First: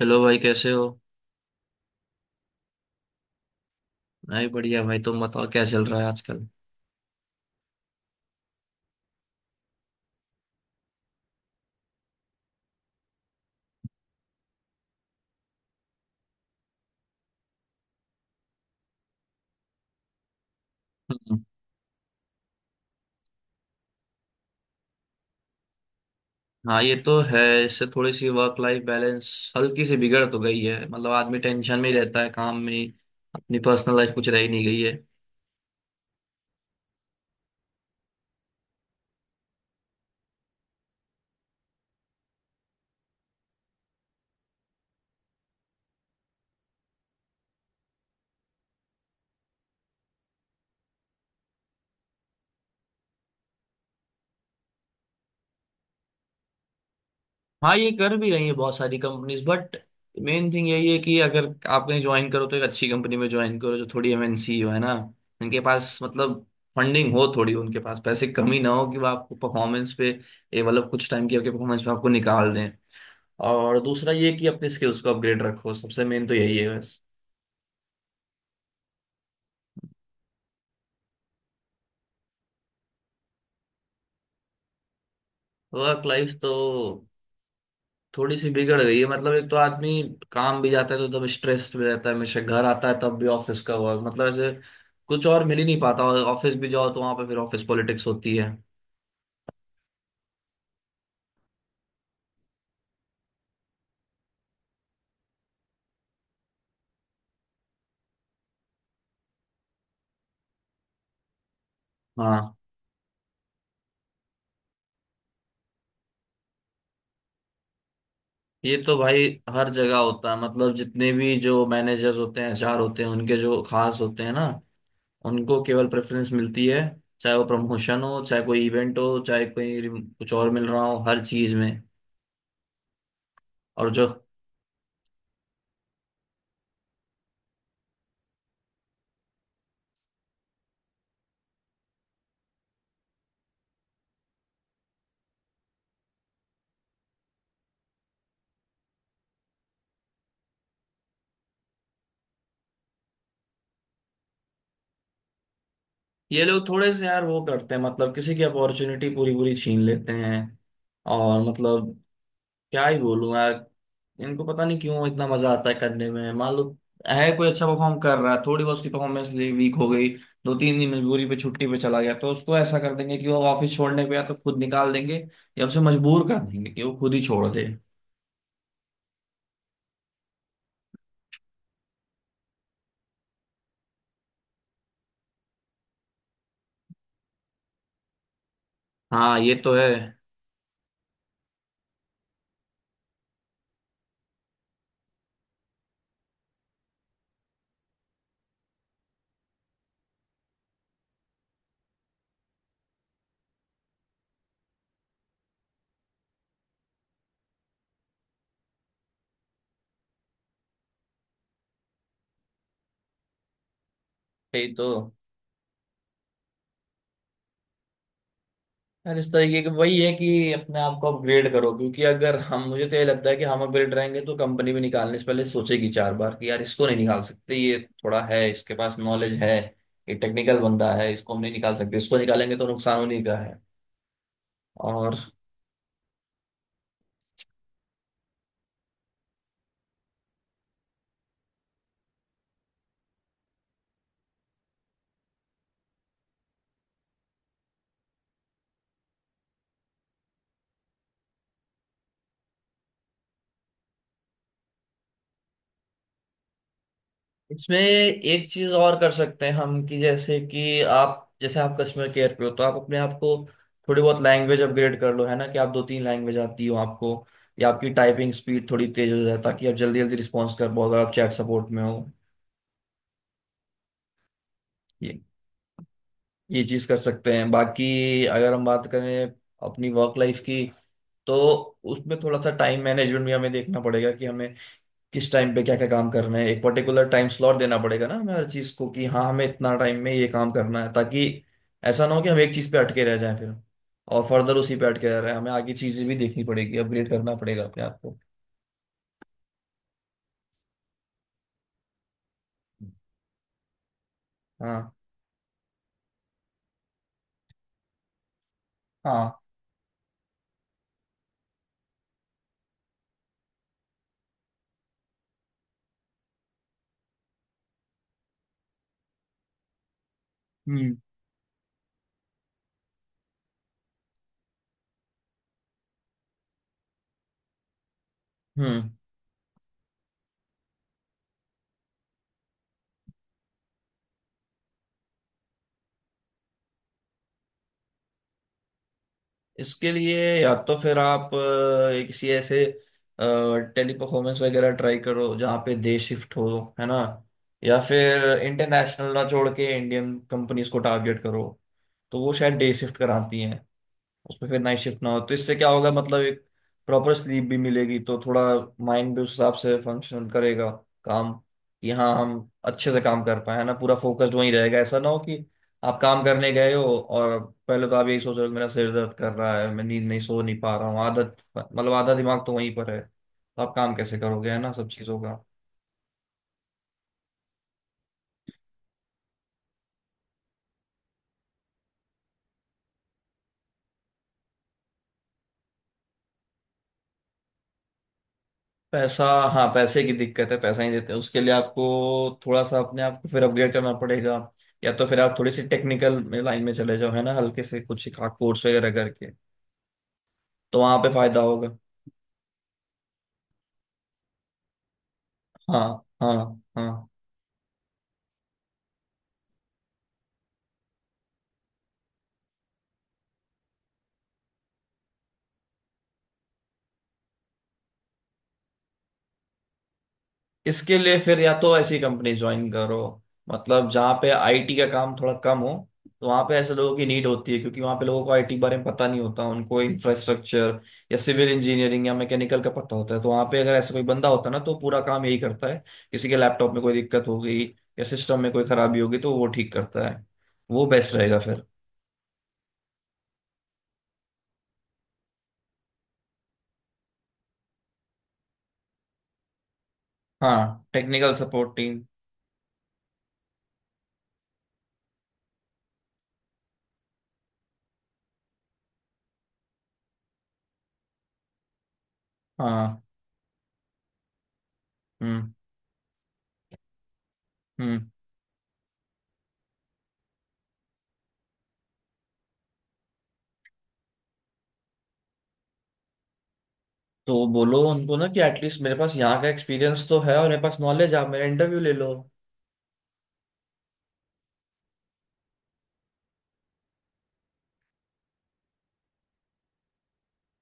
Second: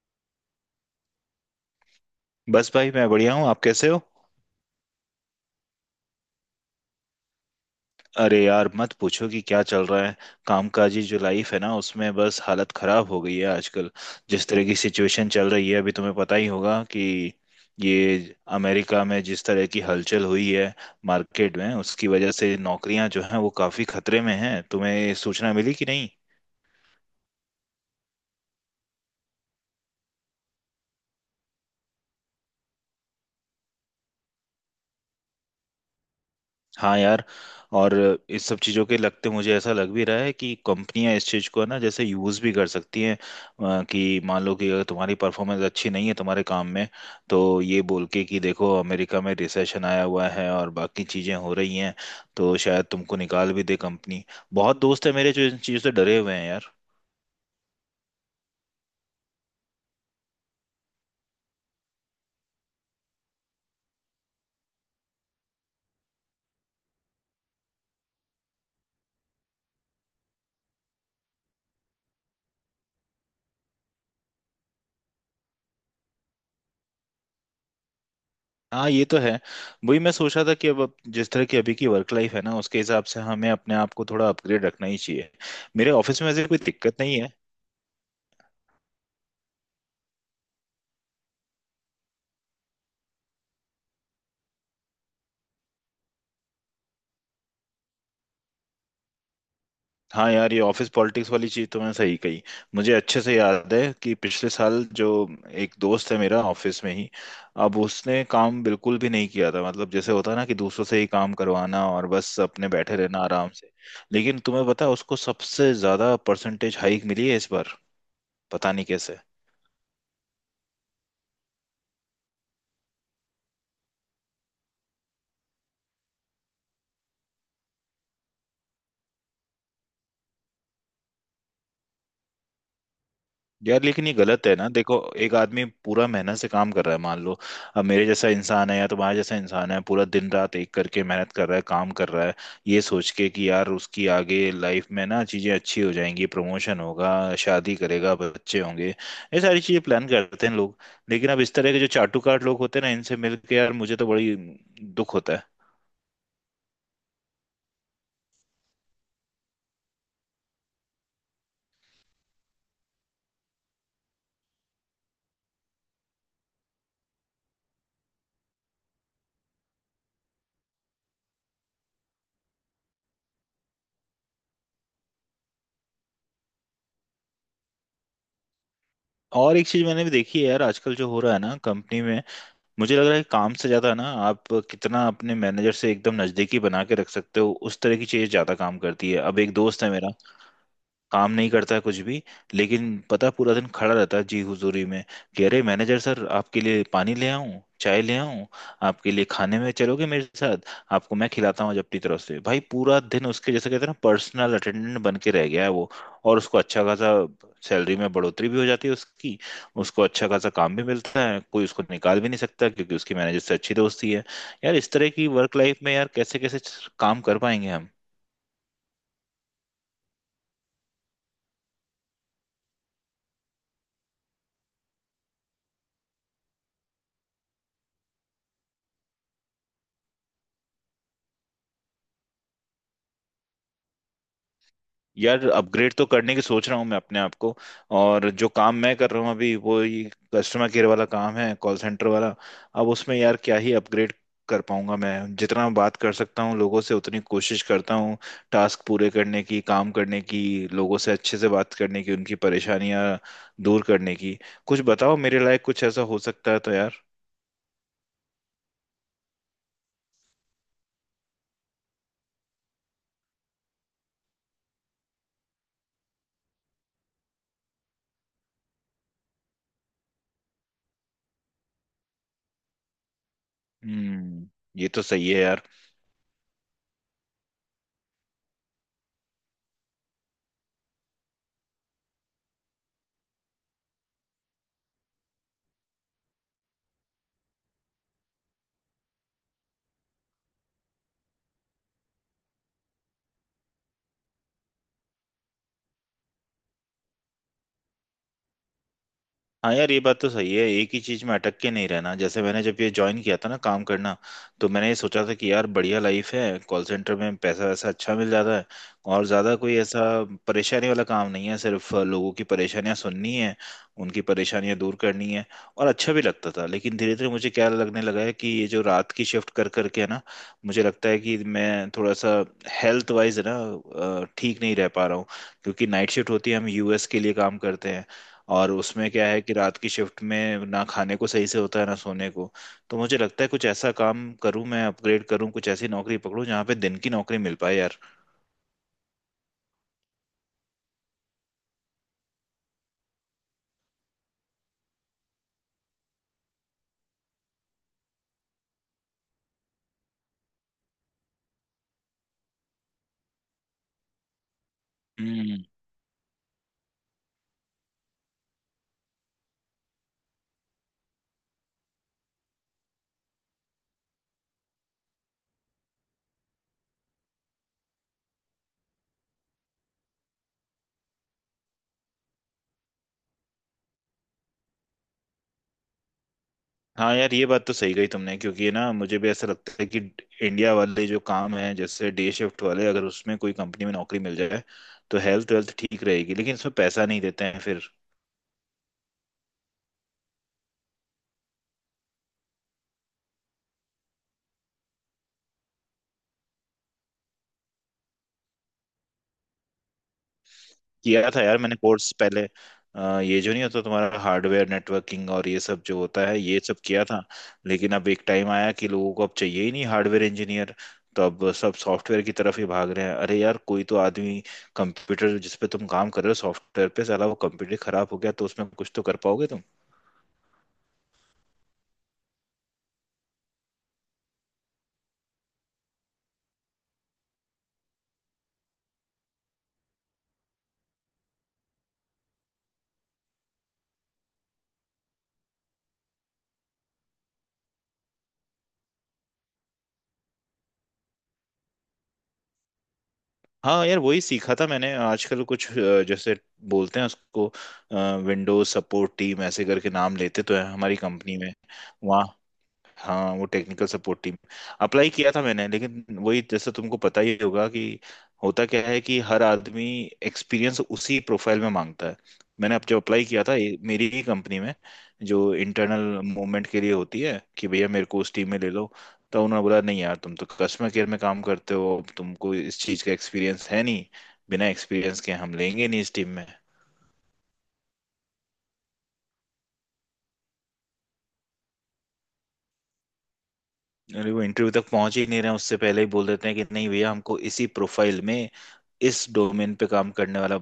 Hello भाई, कैसे हो? बस भाई मैं बढ़िया हूँ। आप कैसे हो? नहीं, बढ़िया भाई। तुम बताओ, क्या चल रहा है आजकल? अरे यार मत पूछो कि क्या चल रहा है। कामकाजी जो लाइफ है ना उसमें बस हालत खराब हो गई है आजकल। जिस तरह की सिचुएशन चल रही है अभी तुम्हें पता ही होगा कि ये अमेरिका में जिस तरह की हलचल हुई है हम्म। मार्केट में, उसकी वजह से नौकरियां जो हैं वो काफी खतरे में हैं। तुम्हें सूचना मिली कि नहीं? हाँ, ये तो है। इससे थोड़ी सी वर्क लाइफ बैलेंस हल्की सी बिगड़ तो गई है। मतलब आदमी टेंशन में ही रहता है, काम में ही। अपनी पर्सनल लाइफ कुछ रह ही नहीं गई है। हाँ यार। और इस सब चीज़ों के लगते मुझे ऐसा लग भी रहा है कि कंपनियां इस चीज़ को है ना जैसे यूज़ भी कर सकती हैं कि मान लो कि अगर तुम्हारी परफॉर्मेंस अच्छी नहीं है तुम्हारे काम में, तो ये बोल के कि देखो अमेरिका में रिसेशन आया हुआ है और बाकी चीज़ें हो रही हैं, तो शायद तुमको निकाल भी दे कंपनी। बहुत दोस्त है मेरे जो इन चीज़ों से डरे हुए हैं यार। हाँ, ये कर भी रही है बहुत सारी कंपनीज, बट मेन थिंग यही है कि अगर आप कहीं ज्वाइन करो तो एक अच्छी कंपनी में ज्वाइन करो, जो थोड़ी एमएनसी हो, है ना। इनके पास मतलब फंडिंग हो थोड़ी, उनके पास पैसे कमी ना हो कि वो आपको परफॉर्मेंस पे ये मतलब कुछ टाइम की आपके परफॉर्मेंस पे आपको निकाल दें। और दूसरा ये कि अपनी स्किल्स को अपग्रेड रखो। सबसे मेन तो यही है बस। हाँ ये तो है। वही मैं सोच रहा था कि अब जिस तरह की अभी की वर्क लाइफ है ना, उसके हिसाब से हमें अपने आप को थोड़ा अपग्रेड रखना ही चाहिए। मेरे वर्क ऑफिस में लाइफ ऐसे तो कोई दिक्कत नहीं है। थोड़ी सी बिगड़ गई है। मतलब एक तो आदमी काम भी जाता है तो एकदम स्ट्रेस्ड में रहता है हमेशा, घर आता है तब भी ऑफिस का वर्क, मतलब ऐसे कुछ और मिल ही नहीं पाता। और ऑफिस भी जाओ तो वहां पे फिर ऑफिस पॉलिटिक्स होती है। हाँ यार ये ऑफिस पॉलिटिक्स वाली चीज तो मैं सही कही। मुझे अच्छे से याद है कि पिछले साल जो एक दोस्त है मेरा ऑफिस में ही, अब उसने काम बिल्कुल भी नहीं किया था। मतलब जैसे होता है ना कि दूसरों से ही काम करवाना और बस हाँ, अपने बैठे रहना आराम से। लेकिन तुम्हें पता है उसको सबसे ज्यादा परसेंटेज हाइक मिली है इस बार। पता ये नहीं तो कैसे। भाई हर जगह होता है। मतलब जितने भी जो मैनेजर्स होते हैं, एचआर होते हैं, उनके जो खास होते हैं ना, उनको केवल प्रेफरेंस मिलती है। चाहे वो प्रमोशन हो, चाहे कोई इवेंट हो, चाहे कोई कुछ और मिल रहा हो, हर चीज में। यार और जो लेकिन ये गलत है ना, देखो एक आदमी पूरा मेहनत से काम कर रहा है, मान लो अब मेरे जैसा इंसान है या तुम्हारे जैसा इंसान है, पूरा दिन रात एक करके मेहनत कर रहा है, काम कर रहा है, ये सोच के कि यार उसकी आगे लाइफ में ना चीजें अच्छी हो जाएंगी, प्रमोशन होगा, शादी करेगा, बच्चे होंगे, ये सारी चीजें प्लान करते हैं लोग। लेकिन अब इस तरह के जो चाटुकार लोग होते हैं ना इनसे मिलके यार मुझे तो बड़ी दुख होता है। ये लोग थोड़े से यार वो करते हैं, मतलब किसी की अपॉर्चुनिटी पूरी पूरी छीन लेते हैं। और मतलब क्या ही बोलूं यार। इनको पता नहीं क्यों इतना मजा आता है करने में। मान लो है कोई अच्छा परफॉर्म कर रहा है, थोड़ी बहुत उसकी परफॉर्मेंस वीक हो गई, दो तीन दिन मजबूरी पे छुट्टी पे चला गया, तो उसको ऐसा कर देंगे कि वो ऑफिस छोड़ने पे या तो खुद निकाल देंगे या उसे मजबूर कर देंगे कि वो खुद ही छोड़ दे। और एक चीज मैंने भी देखी है यार आजकल जो हो रहा है ना कंपनी में, मुझे लग रहा है कि काम से ज्यादा ना आप कितना अपने मैनेजर से एकदम नजदीकी बना के रख सकते हो, उस तरह की चीज ज्यादा काम करती है। हाँ, अब एक ये तो दोस्त है। है मेरा, काम नहीं करता है कुछ भी, लेकिन पता है, पूरा दिन खड़ा रहता है जी हुजूरी में कि अरे मैनेजर सर आपके लिए पानी ले आऊं, चाय ले आऊं, आपके लिए खाने में चलोगे मेरे साथ, आपको मैं खिलाता हूँ जब अपनी तरफ से। भाई पूरा दिन उसके जैसे कहते हैं ना पर्सनल अटेंडेंट बन के रह गया है वो। और उसको अच्छा खासा सैलरी में बढ़ोतरी भी हो जाती है उसकी, उसको अच्छा खासा काम भी मिलता है, कोई उसको निकाल भी नहीं सकता क्योंकि उसकी मैनेजर से अच्छी दोस्ती है। यही यार तो। इस तरह की वर्क लाइफ में यार कैसे कैसे काम कर पाएंगे हम? यार, इस तरीके के वही है कि अपने आप को अपग्रेड करो। क्योंकि अगर हम मुझे तो ये लगता है कि हम अपग्रेड रहेंगे तो कंपनी भी निकालने से पहले सोचेगी 4 बार कि यार, इसको नहीं निकाल सकते, ये थोड़ा है, इसके पास नॉलेज है, ये टेक्निकल बंदा है, इसको हम नहीं निकाल सकते। इसको निकालेंगे तो नुकसान उन्हीं का है। और यार अपग्रेड तो करने की सोच रहा हूँ मैं अपने आप को। और जो काम मैं कर रहा हूँ अभी वो ये कस्टमर केयर वाला काम है, कॉल सेंटर वाला। अब उसमें यार क्या ही अपग्रेड कर पाऊंगा मैं? जितना बात कर सकता हूँ लोगों से उतनी कोशिश करता हूँ, टास्क पूरे करने की, काम करने की, लोगों से अच्छे से बात करने की, उनकी परेशानियां दूर करने की। कुछ बताओ मेरे लायक कुछ ऐसा हो सकता है तो यार। इसमें एक चीज और कर सकते हैं हम, कि जैसे आप कस्टमर केयर पे हो तो आप अपने आप को थोड़ी बहुत लैंग्वेज अपग्रेड कर लो, है ना। कि आप दो तीन लैंग्वेज आती हो आपको, या आपकी टाइपिंग स्पीड थोड़ी तेज हो जाए ताकि आप जल्दी जल्दी रिस्पॉन्स कर पाओ अगर आप चैट सपोर्ट में हो। हम्म। ये तो ये सही है यार। ये चीज कर सकते हैं। बाकी अगर हम बात करें अपनी वर्क लाइफ की, तो उसमें थोड़ा सा टाइम मैनेजमेंट भी हमें देखना पड़ेगा, कि हमें किस टाइम पे क्या क्या काम करना है। एक पर्टिकुलर टाइम स्लॉट देना पड़ेगा ना हमें हर चीज को, कि हाँ हमें इतना टाइम में ये काम करना है, ताकि ऐसा ना हो कि हम एक चीज पे अटके रह जाएं फिर। और फर्दर उसी पे अटके रह रहे हैं, हमें आगे चीजें भी देखनी पड़ेगी, अपग्रेड करना पड़ेगा अपने आप को। हाँ यार ये बात तो सही है, एक ही चीज में अटक के नहीं रहना। जैसे मैंने जब ये ज्वाइन किया था ना काम करना, तो मैंने ये हाँ, सोचा था कि यार बढ़िया लाइफ है कॉल सेंटर में, पैसा वैसा अच्छा मिल जाता है और हाँ। ज्यादा कोई ऐसा परेशानी वाला काम नहीं है, सिर्फ लोगों की परेशानियां सुननी है, उनकी परेशानियां दूर करनी है, और अच्छा भी लगता था। लेकिन धीरे धीरे मुझे क्या लगने लगा है कि ये जो रात की शिफ्ट कर करके है ना, मुझे हम्म, लगता है कि मैं थोड़ा सा हेल्थ वाइज है ना ठीक नहीं रह पा रहा हूँ, क्योंकि नाइट शिफ्ट होती है, हम यूएस के लिए काम करते हैं। और हम्म। उसमें क्या है कि रात की शिफ्ट में ना खाने को सही से होता है ना सोने को। तो मुझे लगता है कुछ ऐसा काम करूं मैं, अपग्रेड करूं, कुछ ऐसी नौकरी पकड़ूं जहाँ पे दिन की नौकरी मिल पाए यार। इसके लिए या तो फिर आप एक किसी ऐसे टेली परफॉर्मेंस वगैरह ट्राई करो जहाँ पे डे शिफ्ट हो, है ना। या फिर इंटरनेशनल ना छोड़ के इंडियन कंपनीज को टारगेट करो, तो वो शायद डे शिफ्ट कराती हैं। उसमें फिर नाइट शिफ्ट ना हो तो इससे हम्म। क्या होगा, मतलब एक प्रॉपर स्लीप भी मिलेगी, तो थोड़ा माइंड भी उस हिसाब से फंक्शन करेगा काम। कि हाँ हम अच्छे से काम कर पाए, है ना, पूरा फोकस्ड वहीं रहेगा। ऐसा ना हो कि आप काम करने गए हो, और पहले तो आप यही सोच रहे हो कि मेरा सिर दर्द कर रहा है, मैं नींद नहीं, सो नहीं पा रहा हूँ, आदत, मतलब आधा दिमाग तो वहीं पर है, तो आप काम कैसे करोगे, है ना। सब चीज़ों का। हाँ यार ये बात तो सही कही तुमने, क्योंकि ये ना मुझे भी ऐसा लगता है कि इंडिया वाले जो काम है जैसे डे शिफ्ट वाले, अगर उसमें कोई कंपनी में नौकरी मिल जाए तो हेल्थ वेल्थ ठीक रहेगी, लेकिन इसमें पैसा नहीं देते हैं फिर। पैसा। हाँ, पैसे की दिक्कत है। पैसा ही देते हैं उसके लिए आपको। थोड़ा सा अपने आप को फिर अपग्रेड करना पड़ेगा, या तो फिर आप थोड़ी सी टेक्निकल लाइन में चले जाओ, है ना, हल्के से कुछ कोर्स वगैरह करके, तो वहां पे किया फायदा था यार होगा। मैंने कोर्स पहले, ये जो नहीं होता तुम्हारा हार्डवेयर नेटवर्किंग और ये सब हाँ, जो होता है, हाँ, ये सब किया हाँ। था। लेकिन अब एक टाइम आया कि लोगों को अब चाहिए ही नहीं हार्डवेयर इंजीनियर। तो अब सब सॉफ्टवेयर की तरफ ही भाग रहे हैं। अरे यार कोई तो आदमी, कंप्यूटर जिस पे तुम काम कर रहे हो सॉफ्टवेयर पे, साला वो कंप्यूटर खराब हो गया तो उसमें कुछ तो कर पाओगे तुम। इसके लिए फिर या तो ऐसी कंपनी ज्वाइन करो, मतलब जहाँ पे आईटी का काम थोड़ा कम हो, तो वहाँ पे ऐसे लोगों की नीड होती है। क्योंकि वहाँ पे लोगों को आईटी के बारे में पता नहीं होता, उनको इंफ्रास्ट्रक्चर या सिविल इंजीनियरिंग या मैकेनिकल का पता होता है। तो वहाँ पे अगर ऐसा कोई बंदा होता ना, तो पूरा काम यही करता है। किसी के लैपटॉप में कोई दिक्कत हो गई या सिस्टम में कोई खराबी होगी तो वो ठीक करता है। वो बेस्ट रहेगा फिर। हाँ यार वही सीखा था मैंने आजकल कुछ जैसे बोलते हैं उसको, विंडोज सपोर्ट टीम ऐसे करके नाम लेते तो हाँ, है हमारी टेक्निकल कंपनी में। Support team. वहाँ, हाँ वो टेक्निकल सपोर्ट टीम अप्लाई किया था मैंने। लेकिन वही जैसे तुमको पता ही होगा कि होता क्या है कि हर आदमी एक्सपीरियंस उसी प्रोफाइल में मांगता है। मैंने अब जब हाँ। अप्लाई किया था ये मेरी ही कंपनी में, जो हम्म, इंटरनल मूवमेंट के लिए होती है, कि भैया मेरे हम्म। को उस टीम में ले लो, तो उन्होंने बोला नहीं यार तुम तो कस्टमर केयर में काम करते हो, अब तुमको इस चीज़ का एक्सपीरियंस है नहीं, बिना एक्सपीरियंस के हम लेंगे नहीं इस टीम में। तो बोलो उनको ना कि एटलीस्ट मेरे पास यहाँ का एक्सपीरियंस तो है, और मेरे पास नॉलेज है, आप मेरा इंटरव्यू ले लो। अरे वो इंटरव्यू तक पहुंच ही नहीं रहे हैं, उससे पहले ही बोल देते हैं कि नहीं भैया हमको इसी प्रोफाइल में, इस डोमेन पे काम करने वाला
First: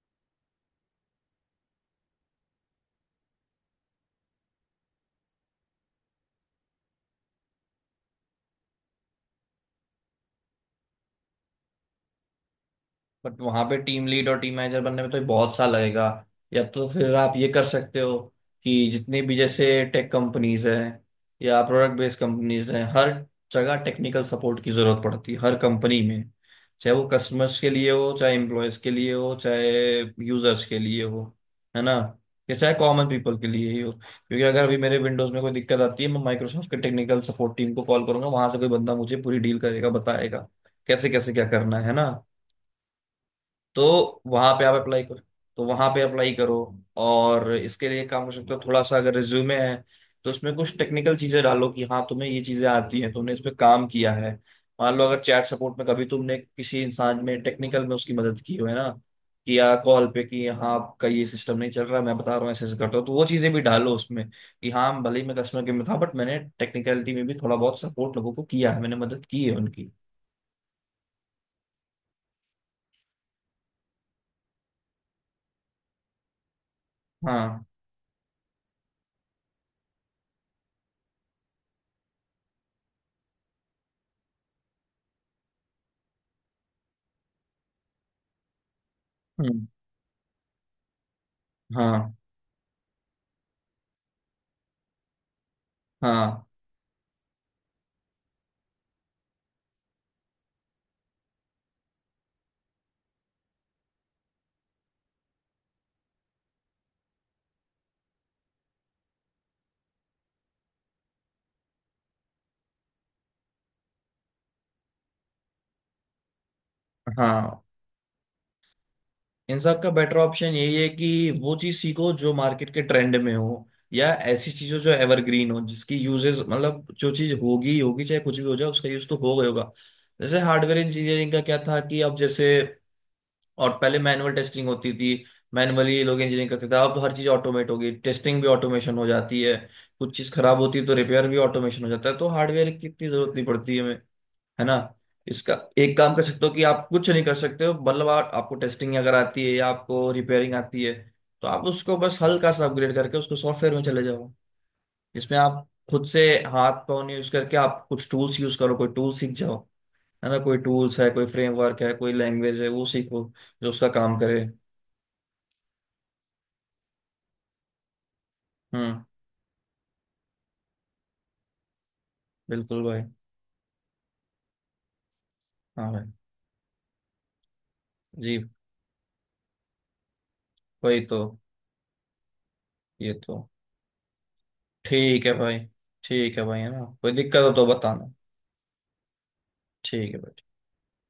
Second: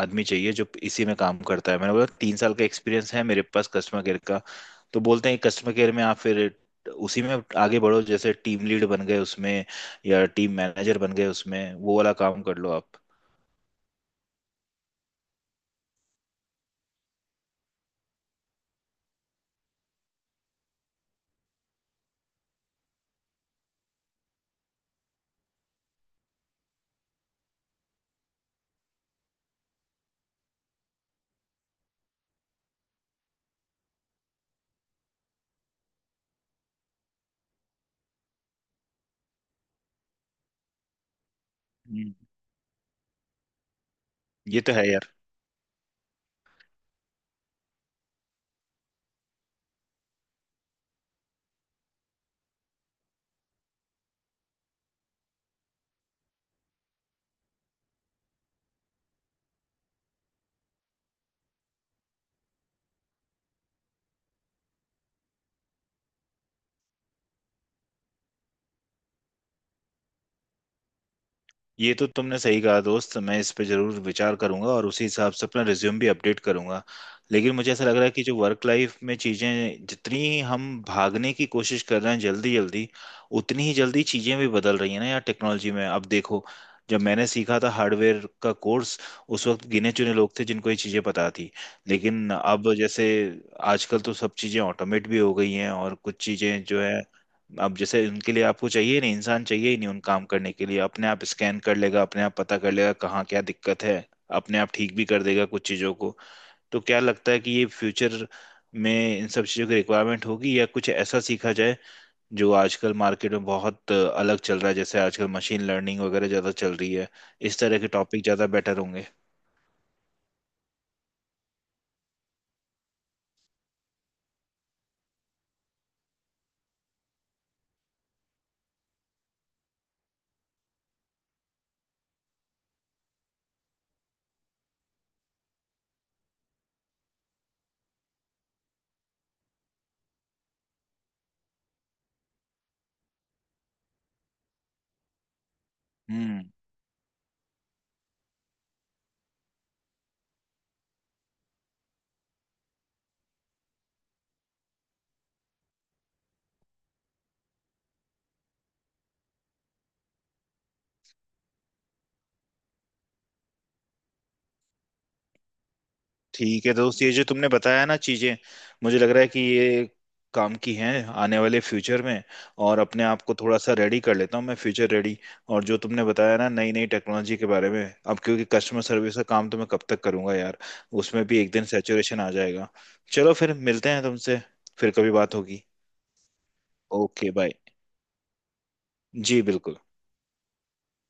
आदमी चाहिए जो इसी में काम करता है। मैंने बोला 3 साल का एक्सपीरियंस है मेरे पास कस्टमर केयर का, तो बोलते हैं कस्टमर केयर में आप फिर उसी में आगे बढ़ो, जैसे टीम लीड बन गए उसमें या टीम मैनेजर बन गए उसमें, वो वाला काम कर लो आप। बट वहां पे टीम लीड और टीम मैनेजर बनने में तो बहुत साल लगेगा। या तो फिर आप ये कर सकते हो कि जितनी भी जैसे टेक कंपनीज हैं या प्रोडक्ट बेस्ड कंपनीज हैं, हर जगह टेक्निकल सपोर्ट की जरूरत पड़ती है, हर कंपनी में। चाहे वो कस्टमर्स के लिए हो, चाहे एम्प्लॉयज के लिए हो, चाहे यूजर्स के लिए हो, है ना, या चाहे कॉमन पीपल के लिए ही हो। क्योंकि अगर अभी मेरे विंडोज में कोई दिक्कत आती है, मैं माइक्रोसॉफ्ट के टेक्निकल सपोर्ट टीम को कॉल करूंगा, वहां से कोई बंदा मुझे पूरी डील करेगा, बताएगा कैसे कैसे क्या करना है ना। हम्म। तो वहां ये पे तो आप है अप्लाई यार। करो। तो वहां पे अप्लाई करो। और इसके लिए काम कर सकते हो। थोड़ा सा अगर रिज्यूमे है, तो उसमें कुछ टेक्निकल चीजें डालो कि हाँ तुम्हें ये चीजें आती हैं, तुमने इस पे काम किया है। मान लो अगर चैट सपोर्ट में कभी तुमने किसी इंसान में टेक्निकल में उसकी मदद की हो, है ना, कि या कॉल पे कि हाँ आपका ये सिस्टम नहीं चल रहा मैं बता रहा हूँ ऐसे ऐसे करता हूँ, तो वो चीजें भी डालो उसमें। कि हाँ भले ही मैं कस्टमर केयर में था बट मैंने टेक्निकलिटी में भी थोड़ा बहुत सपोर्ट लोगों को किया है, मैंने मदद की है उनकी। ये तो तुमने सही कहा दोस्त, मैं इस पे जरूर विचार करूंगा और उसी हिसाब से अपना रिज्यूम भी अपडेट करूंगा। लेकिन हाँ। मुझे ऐसा लग रहा है कि जो वर्क लाइफ में चीजें जितनी हम भागने की कोशिश कर रहे हैं जल्दी जल्दी, उतनी ही जल्दी चीजें भी बदल रही हैं ना यार टेक्नोलॉजी में। अब देखो जब मैंने सीखा था हार्डवेयर का कोर्स, उस हम्म। वक्त गिने चुने लोग थे जिनको ये चीजें पता थी। हाँ, लेकिन अब जैसे आजकल तो सब चीजें ऑटोमेट भी हो गई हैं। और कुछ हाँ, चीजें जो है, अब जैसे उनके लिए आपको चाहिए नहीं, इंसान चाहिए ही नहीं उन काम करने के लिए। अपने आप स्कैन कर लेगा, अपने आप पता कर लेगा कहाँ क्या दिक्कत है, अपने आप ठीक भी कर देगा कुछ चीज़ों को। तो क्या लगता है कि ये फ्यूचर में इन सब चीज़ों की रिक्वायरमेंट होगी, या कुछ ऐसा सीखा जाए जो आजकल मार्केट में बहुत अलग चल रहा है? जैसे आजकल मशीन लर्निंग वगैरह ज़्यादा चल रही है, इस हाँ। तरह के टॉपिक ज़्यादा बेटर होंगे? इन सब का बेटर ऑप्शन यही है कि वो चीज सीखो जो मार्केट के ट्रेंड में हो, या ऐसी चीजों जो एवरग्रीन हो जिसकी यूजेस, मतलब जो चीज होगी ही होगी, चाहे कुछ भी हो जाए, उसका यूज तो हो गई होगा। जैसे हार्डवेयर इंजीनियरिंग का क्या था कि अब जैसे, और पहले मैनुअल टेस्टिंग होती थी, मैनुअली लोग इंजीनियरिंग करते थे, अब हर चीज ऑटोमेट हो गई। टेस्टिंग भी ऑटोमेशन हो जाती है, कुछ चीज खराब होती है तो रिपेयर भी ऑटोमेशन हो जाता है, तो हार्डवेयर की इतनी जरूरत नहीं पड़ती है हमें। है ना। इसका एक काम कर सकते हम्म। हो कि आप कुछ नहीं कर सकते हो, मतलब आपको टेस्टिंग अगर आती है या आपको रिपेयरिंग आती है, तो आप उसको बस हल्का सा अपग्रेड करके उसको सॉफ्टवेयर में चले जाओ। इसमें आप खुद से हाथ पाँव नहीं यूज करके आप कुछ टूल्स यूज करो, कोई टूल सीख जाओ, है ना। कोई टूल्स है, कोई फ्रेमवर्क है, कोई लैंग्वेज है, वो सीखो जो उसका काम करे। ठीक है दोस्त ये जो तुमने बताया ना चीजें, मुझे हम्म। लग रहा है कि ये काम की हैं आने वाले फ्यूचर में। और बिल्कुल भाई। अपने आप को थोड़ा सा रेडी कर लेता हूँ मैं, फ्यूचर रेडी। और जो हाँ तुमने भाई। बताया ना नई नई टेक्नोलॉजी के बारे में, अब जी, क्योंकि कस्टमर सर्विस का काम तो मैं कब तक करूंगा यार? वही तो। उसमें भी एक दिन सैचुरेशन आ जाएगा। ये चलो तो। फिर मिलते हैं तुमसे, फिर कभी ठीक है बात भाई। होगी। ठीक है भाई, है ना। कोई ओके दिक्कत हो बाय। तो बताना। जी बिल्कुल। ठीक है भाई।